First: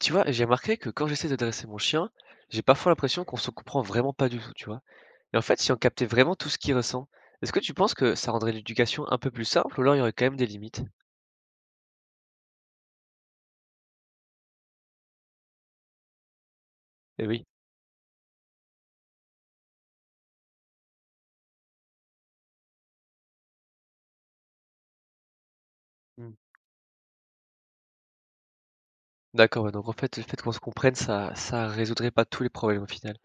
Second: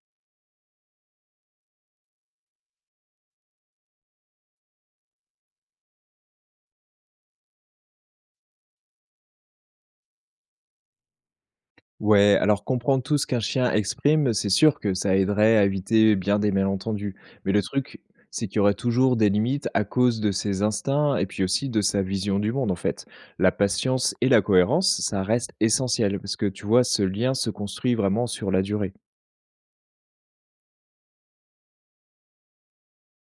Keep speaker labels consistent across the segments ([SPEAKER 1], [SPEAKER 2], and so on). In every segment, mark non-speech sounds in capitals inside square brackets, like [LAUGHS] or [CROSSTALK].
[SPEAKER 1] Tu vois, j'ai remarqué que quand j'essaie de dresser mon chien, j'ai parfois l'impression qu'on se comprend vraiment pas du tout, tu vois. Et en fait, si on captait vraiment tout ce qu'il ressent, est-ce que tu penses que ça rendrait l'éducation un peu plus simple ou alors il y aurait quand même des limites?
[SPEAKER 2] Ouais, alors comprendre tout ce qu'un chien exprime, c'est sûr que ça aiderait à éviter bien des malentendus.
[SPEAKER 1] Eh oui.
[SPEAKER 2] Mais le truc, c'est qu'il y aurait toujours des limites à cause de ses instincts et puis aussi de sa vision du monde, en fait. La patience et la cohérence, ça reste essentiel
[SPEAKER 1] Hmm.
[SPEAKER 2] parce que tu vois, ce lien se construit vraiment sur la durée.
[SPEAKER 1] D'accord, ouais, donc en fait, le fait qu'on se comprenne, ça résoudrait pas tous les problèmes au final.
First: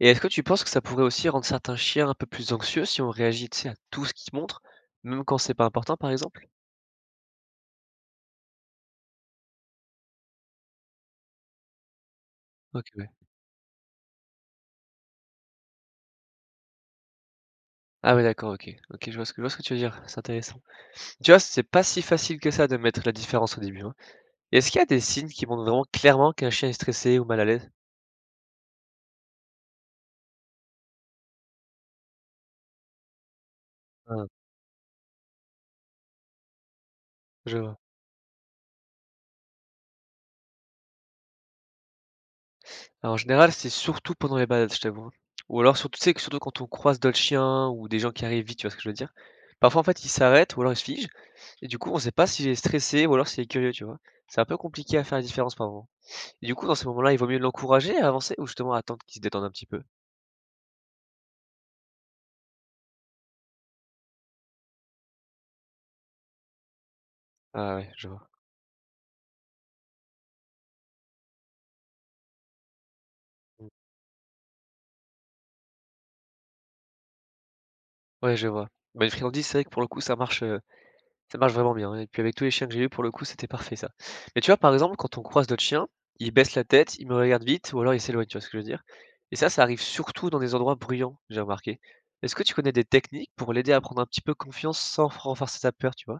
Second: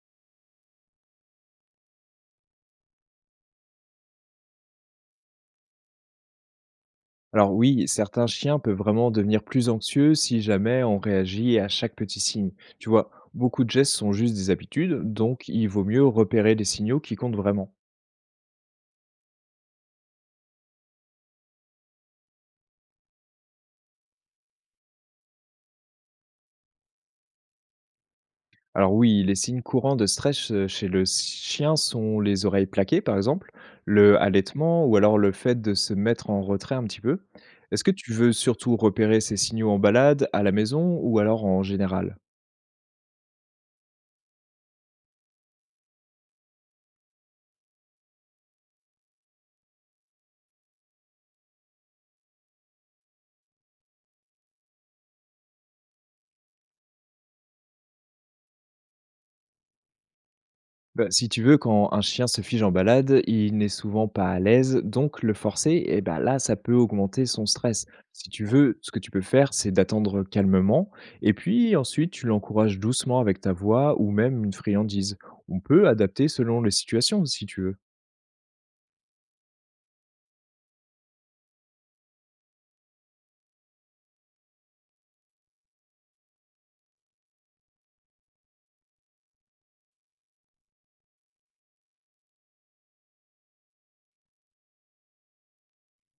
[SPEAKER 1] Et est-ce que tu penses que ça pourrait aussi rendre certains chiens un peu plus anxieux si on réagit, tu sais, à tout ce qu'ils montrent, même quand c'est pas important, par exemple?
[SPEAKER 2] Alors oui, certains chiens peuvent vraiment devenir plus anxieux si jamais on réagit à chaque petit signe.
[SPEAKER 1] Ok,
[SPEAKER 2] Tu
[SPEAKER 1] ouais.
[SPEAKER 2] vois, beaucoup de gestes sont juste des habitudes, donc il vaut mieux repérer les signaux qui comptent vraiment.
[SPEAKER 1] Ah ouais, d'accord, ok. Ok, je vois ce que tu veux dire. C'est intéressant. Tu vois, c'est pas si facile que ça de mettre la différence au début, hein. Est-ce qu'il y a des signes qui montrent vraiment clairement qu'un chien est stressé ou mal à l'aise?
[SPEAKER 2] Alors oui, les signes courants de stress chez le chien sont les oreilles plaquées, par exemple, le
[SPEAKER 1] Ah,
[SPEAKER 2] halètement ou alors le fait de se mettre en retrait un petit peu.
[SPEAKER 1] je vois.
[SPEAKER 2] Est-ce que tu veux surtout repérer ces signaux en balade, à la maison ou alors en général?
[SPEAKER 1] Alors, en général, c'est surtout pendant les balades, je t'avoue. Ou alors, surtout, tu sais, que surtout quand on croise d'autres chiens ou des gens qui arrivent vite, tu vois ce que je veux dire? Parfois, en fait, ils s'arrêtent ou alors ils se figent. Et du coup, on sait pas s'il est stressé ou alors s'il est curieux, tu vois? C'est un peu compliqué à faire la différence par moment. Et du coup, dans ces moments-là, il vaut mieux l'encourager à avancer ou justement attendre qu'il se détende un petit peu?
[SPEAKER 2] Bah, si tu veux, quand un chien se fige en balade, il n'est souvent pas à l'aise, donc le forcer, eh ben là, ça peut augmenter son
[SPEAKER 1] Ah
[SPEAKER 2] stress.
[SPEAKER 1] ouais, je
[SPEAKER 2] Si
[SPEAKER 1] vois.
[SPEAKER 2] tu veux, ce que tu peux faire, c'est d'attendre calmement, et puis ensuite, tu l'encourages doucement avec ta
[SPEAKER 1] Mm.
[SPEAKER 2] voix ou même une friandise. On peut adapter selon les situations, si tu veux.
[SPEAKER 1] Ouais, je vois. Bah, les friandises, c'est vrai que pour le coup, ça marche vraiment bien hein, et puis avec tous les chiens que j'ai eu, pour le coup, c'était parfait ça. Mais tu vois, par exemple, quand on croise d'autres chiens, ils baissent la tête, ils me regardent vite ou alors ils s'éloignent, tu vois ce que je veux dire? Et ça arrive surtout dans des endroits bruyants, j'ai remarqué. Est-ce que tu connais des techniques pour l'aider à prendre un petit peu confiance sans f renforcer sa peur, tu vois?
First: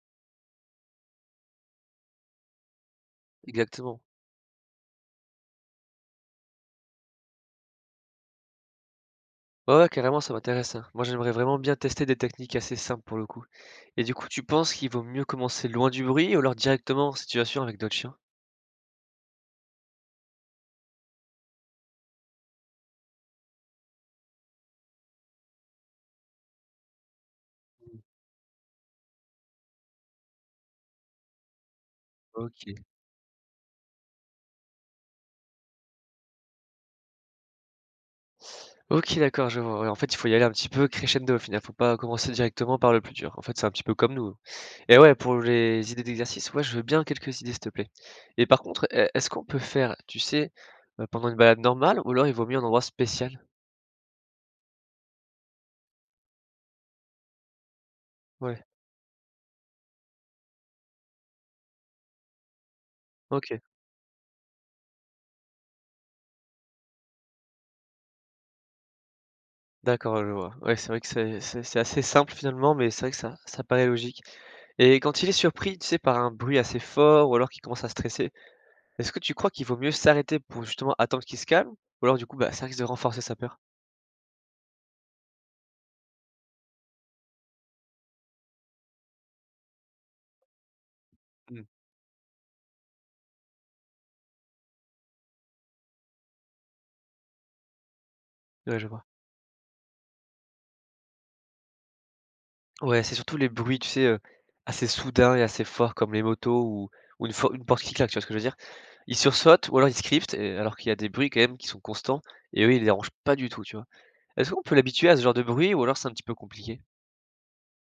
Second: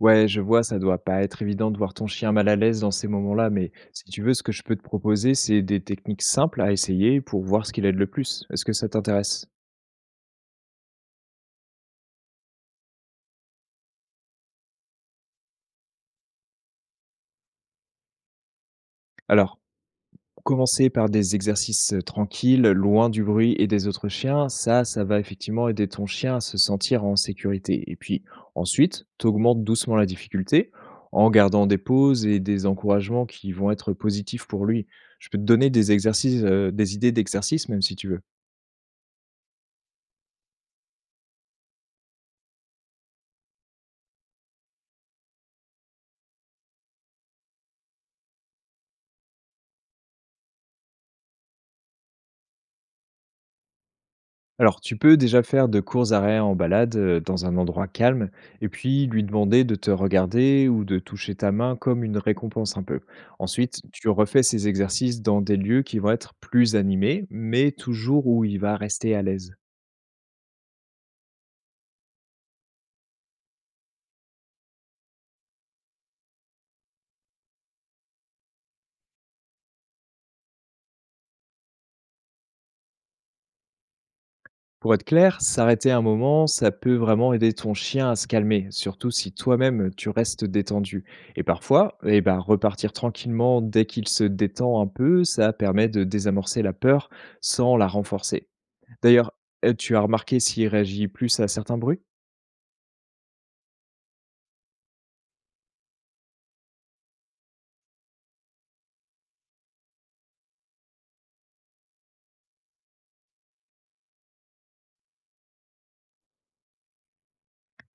[SPEAKER 2] Ouais, je vois, ça doit pas être évident de voir ton chien mal à l'aise dans ces moments-là, mais
[SPEAKER 1] Exactement.
[SPEAKER 2] si tu veux, ce que je peux te proposer, c'est des techniques simples à essayer pour voir ce qui l'aide le plus. Est-ce que ça t'intéresse?
[SPEAKER 1] Ouais, ouais, carrément, ça m'intéresse, hein. Moi, j'aimerais vraiment bien tester des techniques assez simples pour le coup. Et du coup, tu penses qu'il vaut mieux commencer loin du bruit ou alors directement en situation avec d'autres chiens?
[SPEAKER 2] Alors, commencer par des exercices, tranquilles, loin du bruit et des autres chiens, ça va effectivement aider ton chien à se sentir en sécurité et puis ensuite, tu augmentes doucement la difficulté en gardant des pauses et des
[SPEAKER 1] Ok.
[SPEAKER 2] encouragements qui vont être positifs pour lui. Je peux te donner des exercices, des idées d'exercices même si tu veux.
[SPEAKER 1] OK, d'accord, je vois, ouais, en fait, il faut y aller un petit peu crescendo au final, faut pas commencer directement par le plus dur. En fait, c'est un petit peu comme nous. Et ouais, pour les idées d'exercices, ouais, je veux bien quelques idées, s'il te plaît. Et par contre, e est-ce qu'on peut faire, tu sais, pendant une balade normale ou alors il vaut mieux un endroit spécial?
[SPEAKER 2] Alors, tu peux déjà faire de courts arrêts en balade dans un endroit calme
[SPEAKER 1] Ouais,
[SPEAKER 2] et puis lui demander de te regarder ou de toucher ta main comme une récompense un peu.
[SPEAKER 1] OK,
[SPEAKER 2] Ensuite, tu refais ces exercices dans des lieux qui vont être plus animés, mais toujours où il va rester à l'aise.
[SPEAKER 1] d'accord, je vois. Ouais, c'est vrai que c'est assez simple finalement, mais c'est vrai que ça paraît logique. Et quand il est surpris, tu sais, par un bruit assez fort ou alors qu'il commence à stresser, est-ce que tu crois qu'il vaut mieux s'arrêter pour justement attendre qu'il se calme? Ou alors du coup, bah, ça risque de renforcer sa peur?
[SPEAKER 2] Pour être clair, s'arrêter un moment, ça peut vraiment aider ton chien à se calmer, surtout si toi-même tu restes détendu. Et
[SPEAKER 1] Mmh.
[SPEAKER 2] parfois, eh ben, repartir tranquillement dès qu'il se détend un peu, ça permet de désamorcer la peur sans la renforcer.
[SPEAKER 1] Ouais, je vois.
[SPEAKER 2] D'ailleurs, tu as remarqué s'il réagit plus à certains bruits?
[SPEAKER 1] Ouais, c'est surtout les bruits, tu sais, assez soudains et assez forts comme les motos ou une porte qui claque, tu vois ce que je veux dire? Ils sursautent ou alors ils scriptent et alors qu'il y a des bruits quand même qui sont constants et eux, ils les dérangent pas du tout, tu vois? Est-ce qu'on peut l'habituer à ce genre de bruit ou alors c'est un petit peu compliqué?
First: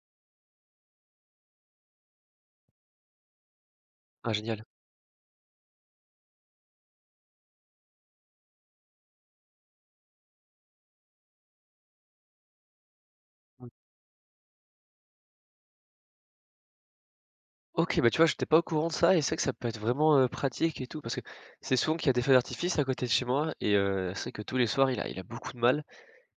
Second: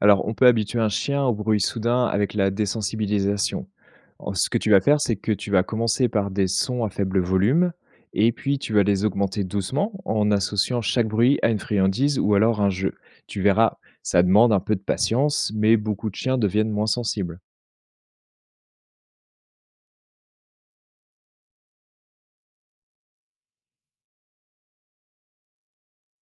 [SPEAKER 2] Alors, on peut habituer un chien au bruit soudain avec la désensibilisation.
[SPEAKER 1] Ah
[SPEAKER 2] En ce que
[SPEAKER 1] génial.
[SPEAKER 2] tu vas faire, c'est que tu vas commencer par des sons à faible volume et puis tu vas les augmenter doucement en associant chaque bruit à une friandise ou alors un jeu. Tu
[SPEAKER 1] Mmh.
[SPEAKER 2] verras, ça demande un peu de patience, mais beaucoup de chiens deviennent moins sensibles.
[SPEAKER 1] OK, bah, tu vois, j'étais pas au courant de ça et c'est vrai que ça peut être vraiment pratique et tout parce que c'est souvent qu'il y a des feux d'artifice à côté de chez moi et c'est vrai que tous les soirs, il a beaucoup de mal.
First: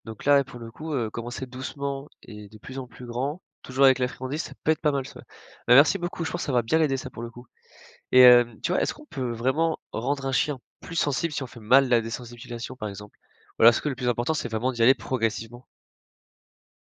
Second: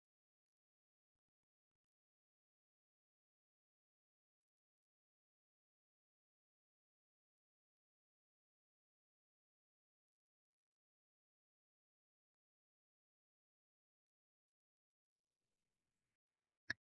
[SPEAKER 1] Donc là, ouais, pour le coup, commencer doucement et de plus en plus grand, toujours avec la friandise, ça peut être pas mal ça. Bah, merci beaucoup, je pense que ça va bien l'aider ça pour le coup et tu vois, est-ce qu'on peut vraiment rendre un chien plus sensible si on fait mal la désensibilisation, par exemple? Ou est-ce que le plus important, c'est vraiment d'y aller progressivement?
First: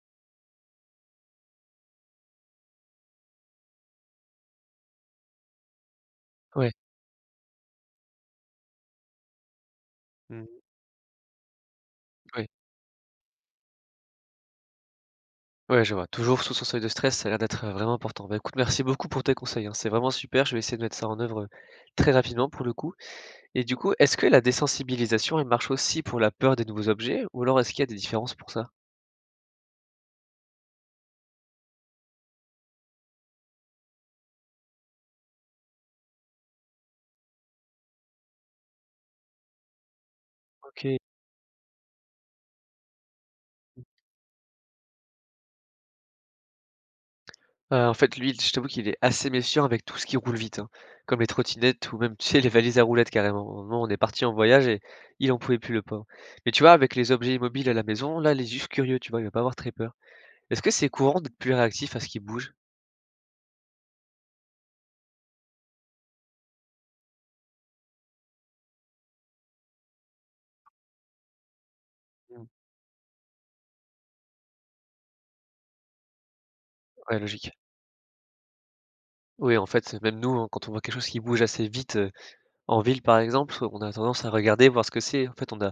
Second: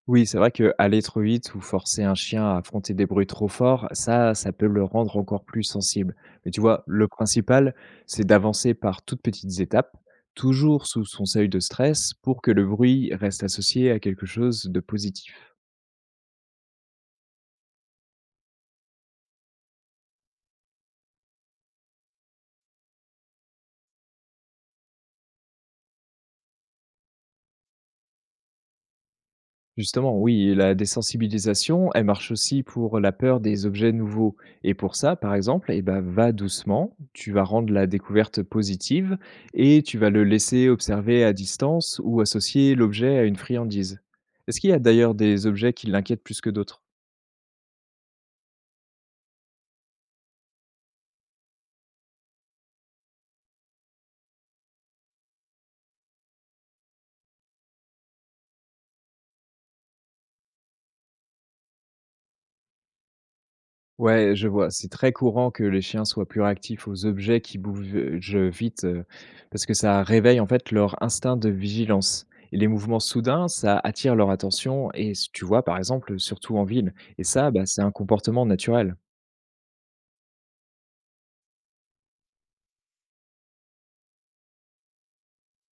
[SPEAKER 2] Oui, c'est vrai que aller trop vite ou forcer un chien à affronter des bruits trop forts, ça peut le rendre encore plus sensible. Mais tu
[SPEAKER 1] Ouais,
[SPEAKER 2] vois, le principal, c'est d'avancer par toutes petites étapes,
[SPEAKER 1] mmh,
[SPEAKER 2] toujours sous son seuil de stress, pour
[SPEAKER 1] ouais,
[SPEAKER 2] que le bruit reste associé à quelque chose de positif.
[SPEAKER 1] ouais, je vois. Toujours sous son seuil de stress, ça a l'air d'être vraiment important. Bah, écoute, merci beaucoup pour tes conseils, hein, c'est vraiment super. Je vais essayer de mettre ça en œuvre, très rapidement pour le coup et du coup, est-ce que la désensibilisation, elle marche aussi pour la peur des nouveaux objets ou alors est-ce qu'il y a des différences pour ça?
[SPEAKER 2] Justement, oui, la désensibilisation, elle marche aussi pour la peur des objets nouveaux. Et pour ça, par exemple, eh ben, va doucement, tu vas rendre la découverte positive et tu vas le laisser
[SPEAKER 1] OK.
[SPEAKER 2] observer à distance ou associer l'objet à une friandise. Est-ce qu'il y a d'ailleurs des objets qui l'inquiètent plus que d'autres?
[SPEAKER 1] En fait, lui, il je t'avoue qu'il est assez méfiant avec tout ce qui roule vite, hein, comme les trottinettes ou même, tu sais, les valises à roulettes carrément. Au moment où on est parti en voyage et il en pouvait plus, le pauvre. Mais tu vois, avec les objets immobiles à la maison, là, il est juste curieux, tu vois? Il va pas avoir très peur. Est-ce que c'est courant d'être plus réactif à ce qui bouge?
[SPEAKER 2] Ouais, je vois. C'est très courant que les chiens soient plus réactifs aux objets qui bougent vite, parce que ça réveille en fait leur instinct de vigilance.
[SPEAKER 1] Mmh.
[SPEAKER 2] Et les mouvements soudains, ça attire leur attention, et tu vois, par exemple, surtout en ville.
[SPEAKER 1] Ouais,
[SPEAKER 2] Et ça,
[SPEAKER 1] logique.
[SPEAKER 2] bah, c'est un comportement naturel.
[SPEAKER 1] Oui, en fait, même nous, hein, quand on voit quelque chose qui bouge assez vite en ville, par exemple, on a tendance à regarder, voir ce que c'est. En fait, on a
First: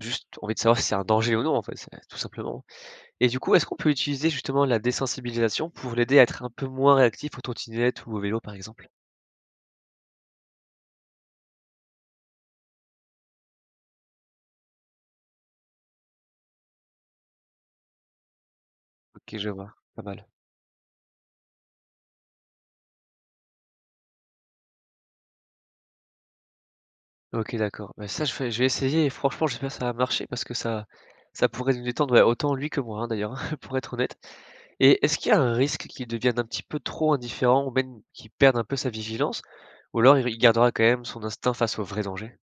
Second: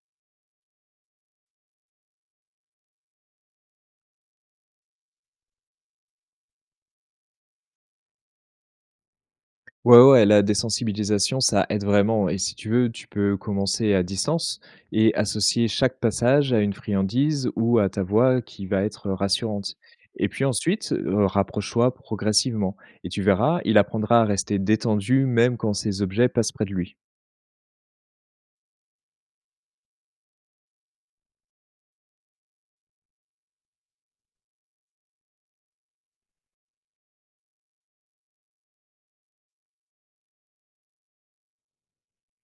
[SPEAKER 1] juste envie de savoir si c'est un danger ou non, en fait, c'est tout simplement. Et du coup, est-ce qu'on peut utiliser justement la désensibilisation pour l'aider à être un peu moins réactif aux trottinettes ou au vélo, par exemple?
[SPEAKER 2] Ouais, ouais, la désensibilisation, ça aide vraiment et si tu veux, tu peux commencer à distance et associer chaque passage à une friandise ou à ta voix qui va être
[SPEAKER 1] OK, je vois,
[SPEAKER 2] rassurante
[SPEAKER 1] pas mal.
[SPEAKER 2] et puis ensuite, rapproche-toi progressivement et tu verras, il apprendra à rester détendu même quand ces objets passent près de lui.
[SPEAKER 1] OK, d'accord. Bah, ça, je vais essayer et franchement, j'espère que ça va marcher parce que ça pourrait nous détendre, ouais, autant lui que moi, hein, d'ailleurs, [LAUGHS] pour être honnête. Et est-ce qu'il y a un risque qu'il devienne un petit peu trop indifférent ou même qu'il perde un peu sa vigilance? Ou alors il gardera quand même son instinct face aux vrais dangers?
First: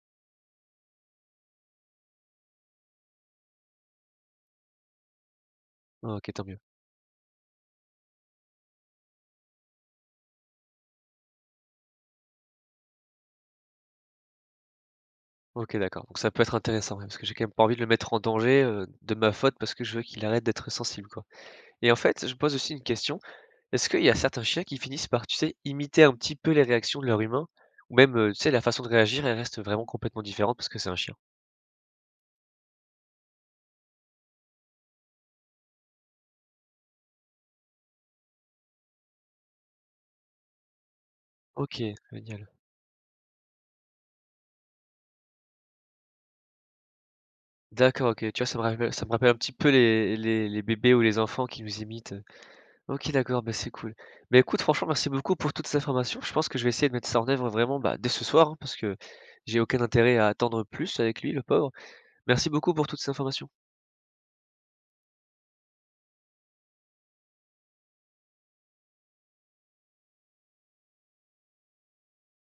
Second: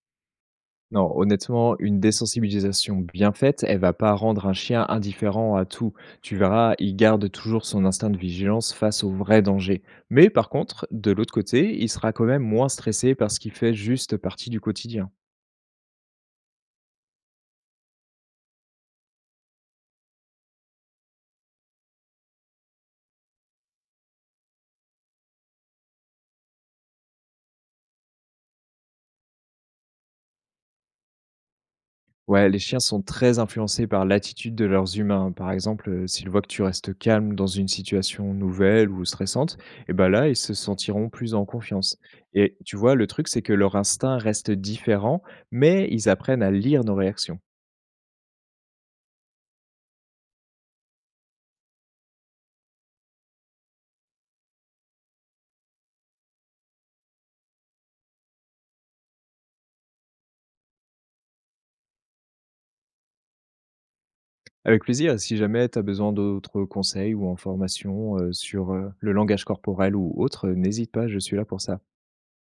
[SPEAKER 2] Non, honnêtement, une désensibilisation bien faite, elle va pas rendre un chien indifférent à tout.
[SPEAKER 1] Ah OK,
[SPEAKER 2] Tu
[SPEAKER 1] tant mieux.
[SPEAKER 2] verras, il garde toujours son instinct de vigilance face aux vrais dangers. Mais par contre, de l'autre côté, il sera quand même moins stressé parce qu'il fait juste partie du quotidien.
[SPEAKER 1] OK, d'accord, donc ça peut être intéressant, ouais, parce que j'ai quand même pas envie de le mettre en danger, de ma faute parce que je veux qu'il arrête d'être sensible, quoi. Et en fait, je me pose aussi une question. Est-ce qu'il y a certains chiens qui finissent par, tu sais, imiter un petit peu les réactions de leur humain? Ou même, tu sais, la façon de réagir, elle reste vraiment complètement différente parce que c'est un chien?
[SPEAKER 2] Ouais, les chiens sont très influencés par l'attitude de leurs humains. Par exemple, s'ils voient que tu restes calme dans une situation nouvelle ou stressante, et ben là, ils se sentiront plus en
[SPEAKER 1] OK,
[SPEAKER 2] confiance.
[SPEAKER 1] génial.
[SPEAKER 2] Et tu vois, le truc, c'est que leur instinct reste différent, mais ils apprennent à lire nos réactions.
[SPEAKER 1] D'accord, OK. Tu vois, ça me rappelle un petit peu les bébés ou les enfants qui nous imitent, OK, d'accord, bah, c'est cool. Mais écoute, franchement, merci beaucoup pour toutes ces informations. Je pense que je vais essayer de mettre ça en œuvre vraiment, bah, dès ce soir, hein, parce que j'ai aucun intérêt à attendre plus avec lui, le pauvre. Merci beaucoup pour toutes ces informations.
[SPEAKER 2] Avec plaisir, si jamais tu as besoin d'autres conseils ou informations, sur, le langage corporel ou autre, n'hésite pas, je suis là pour ça.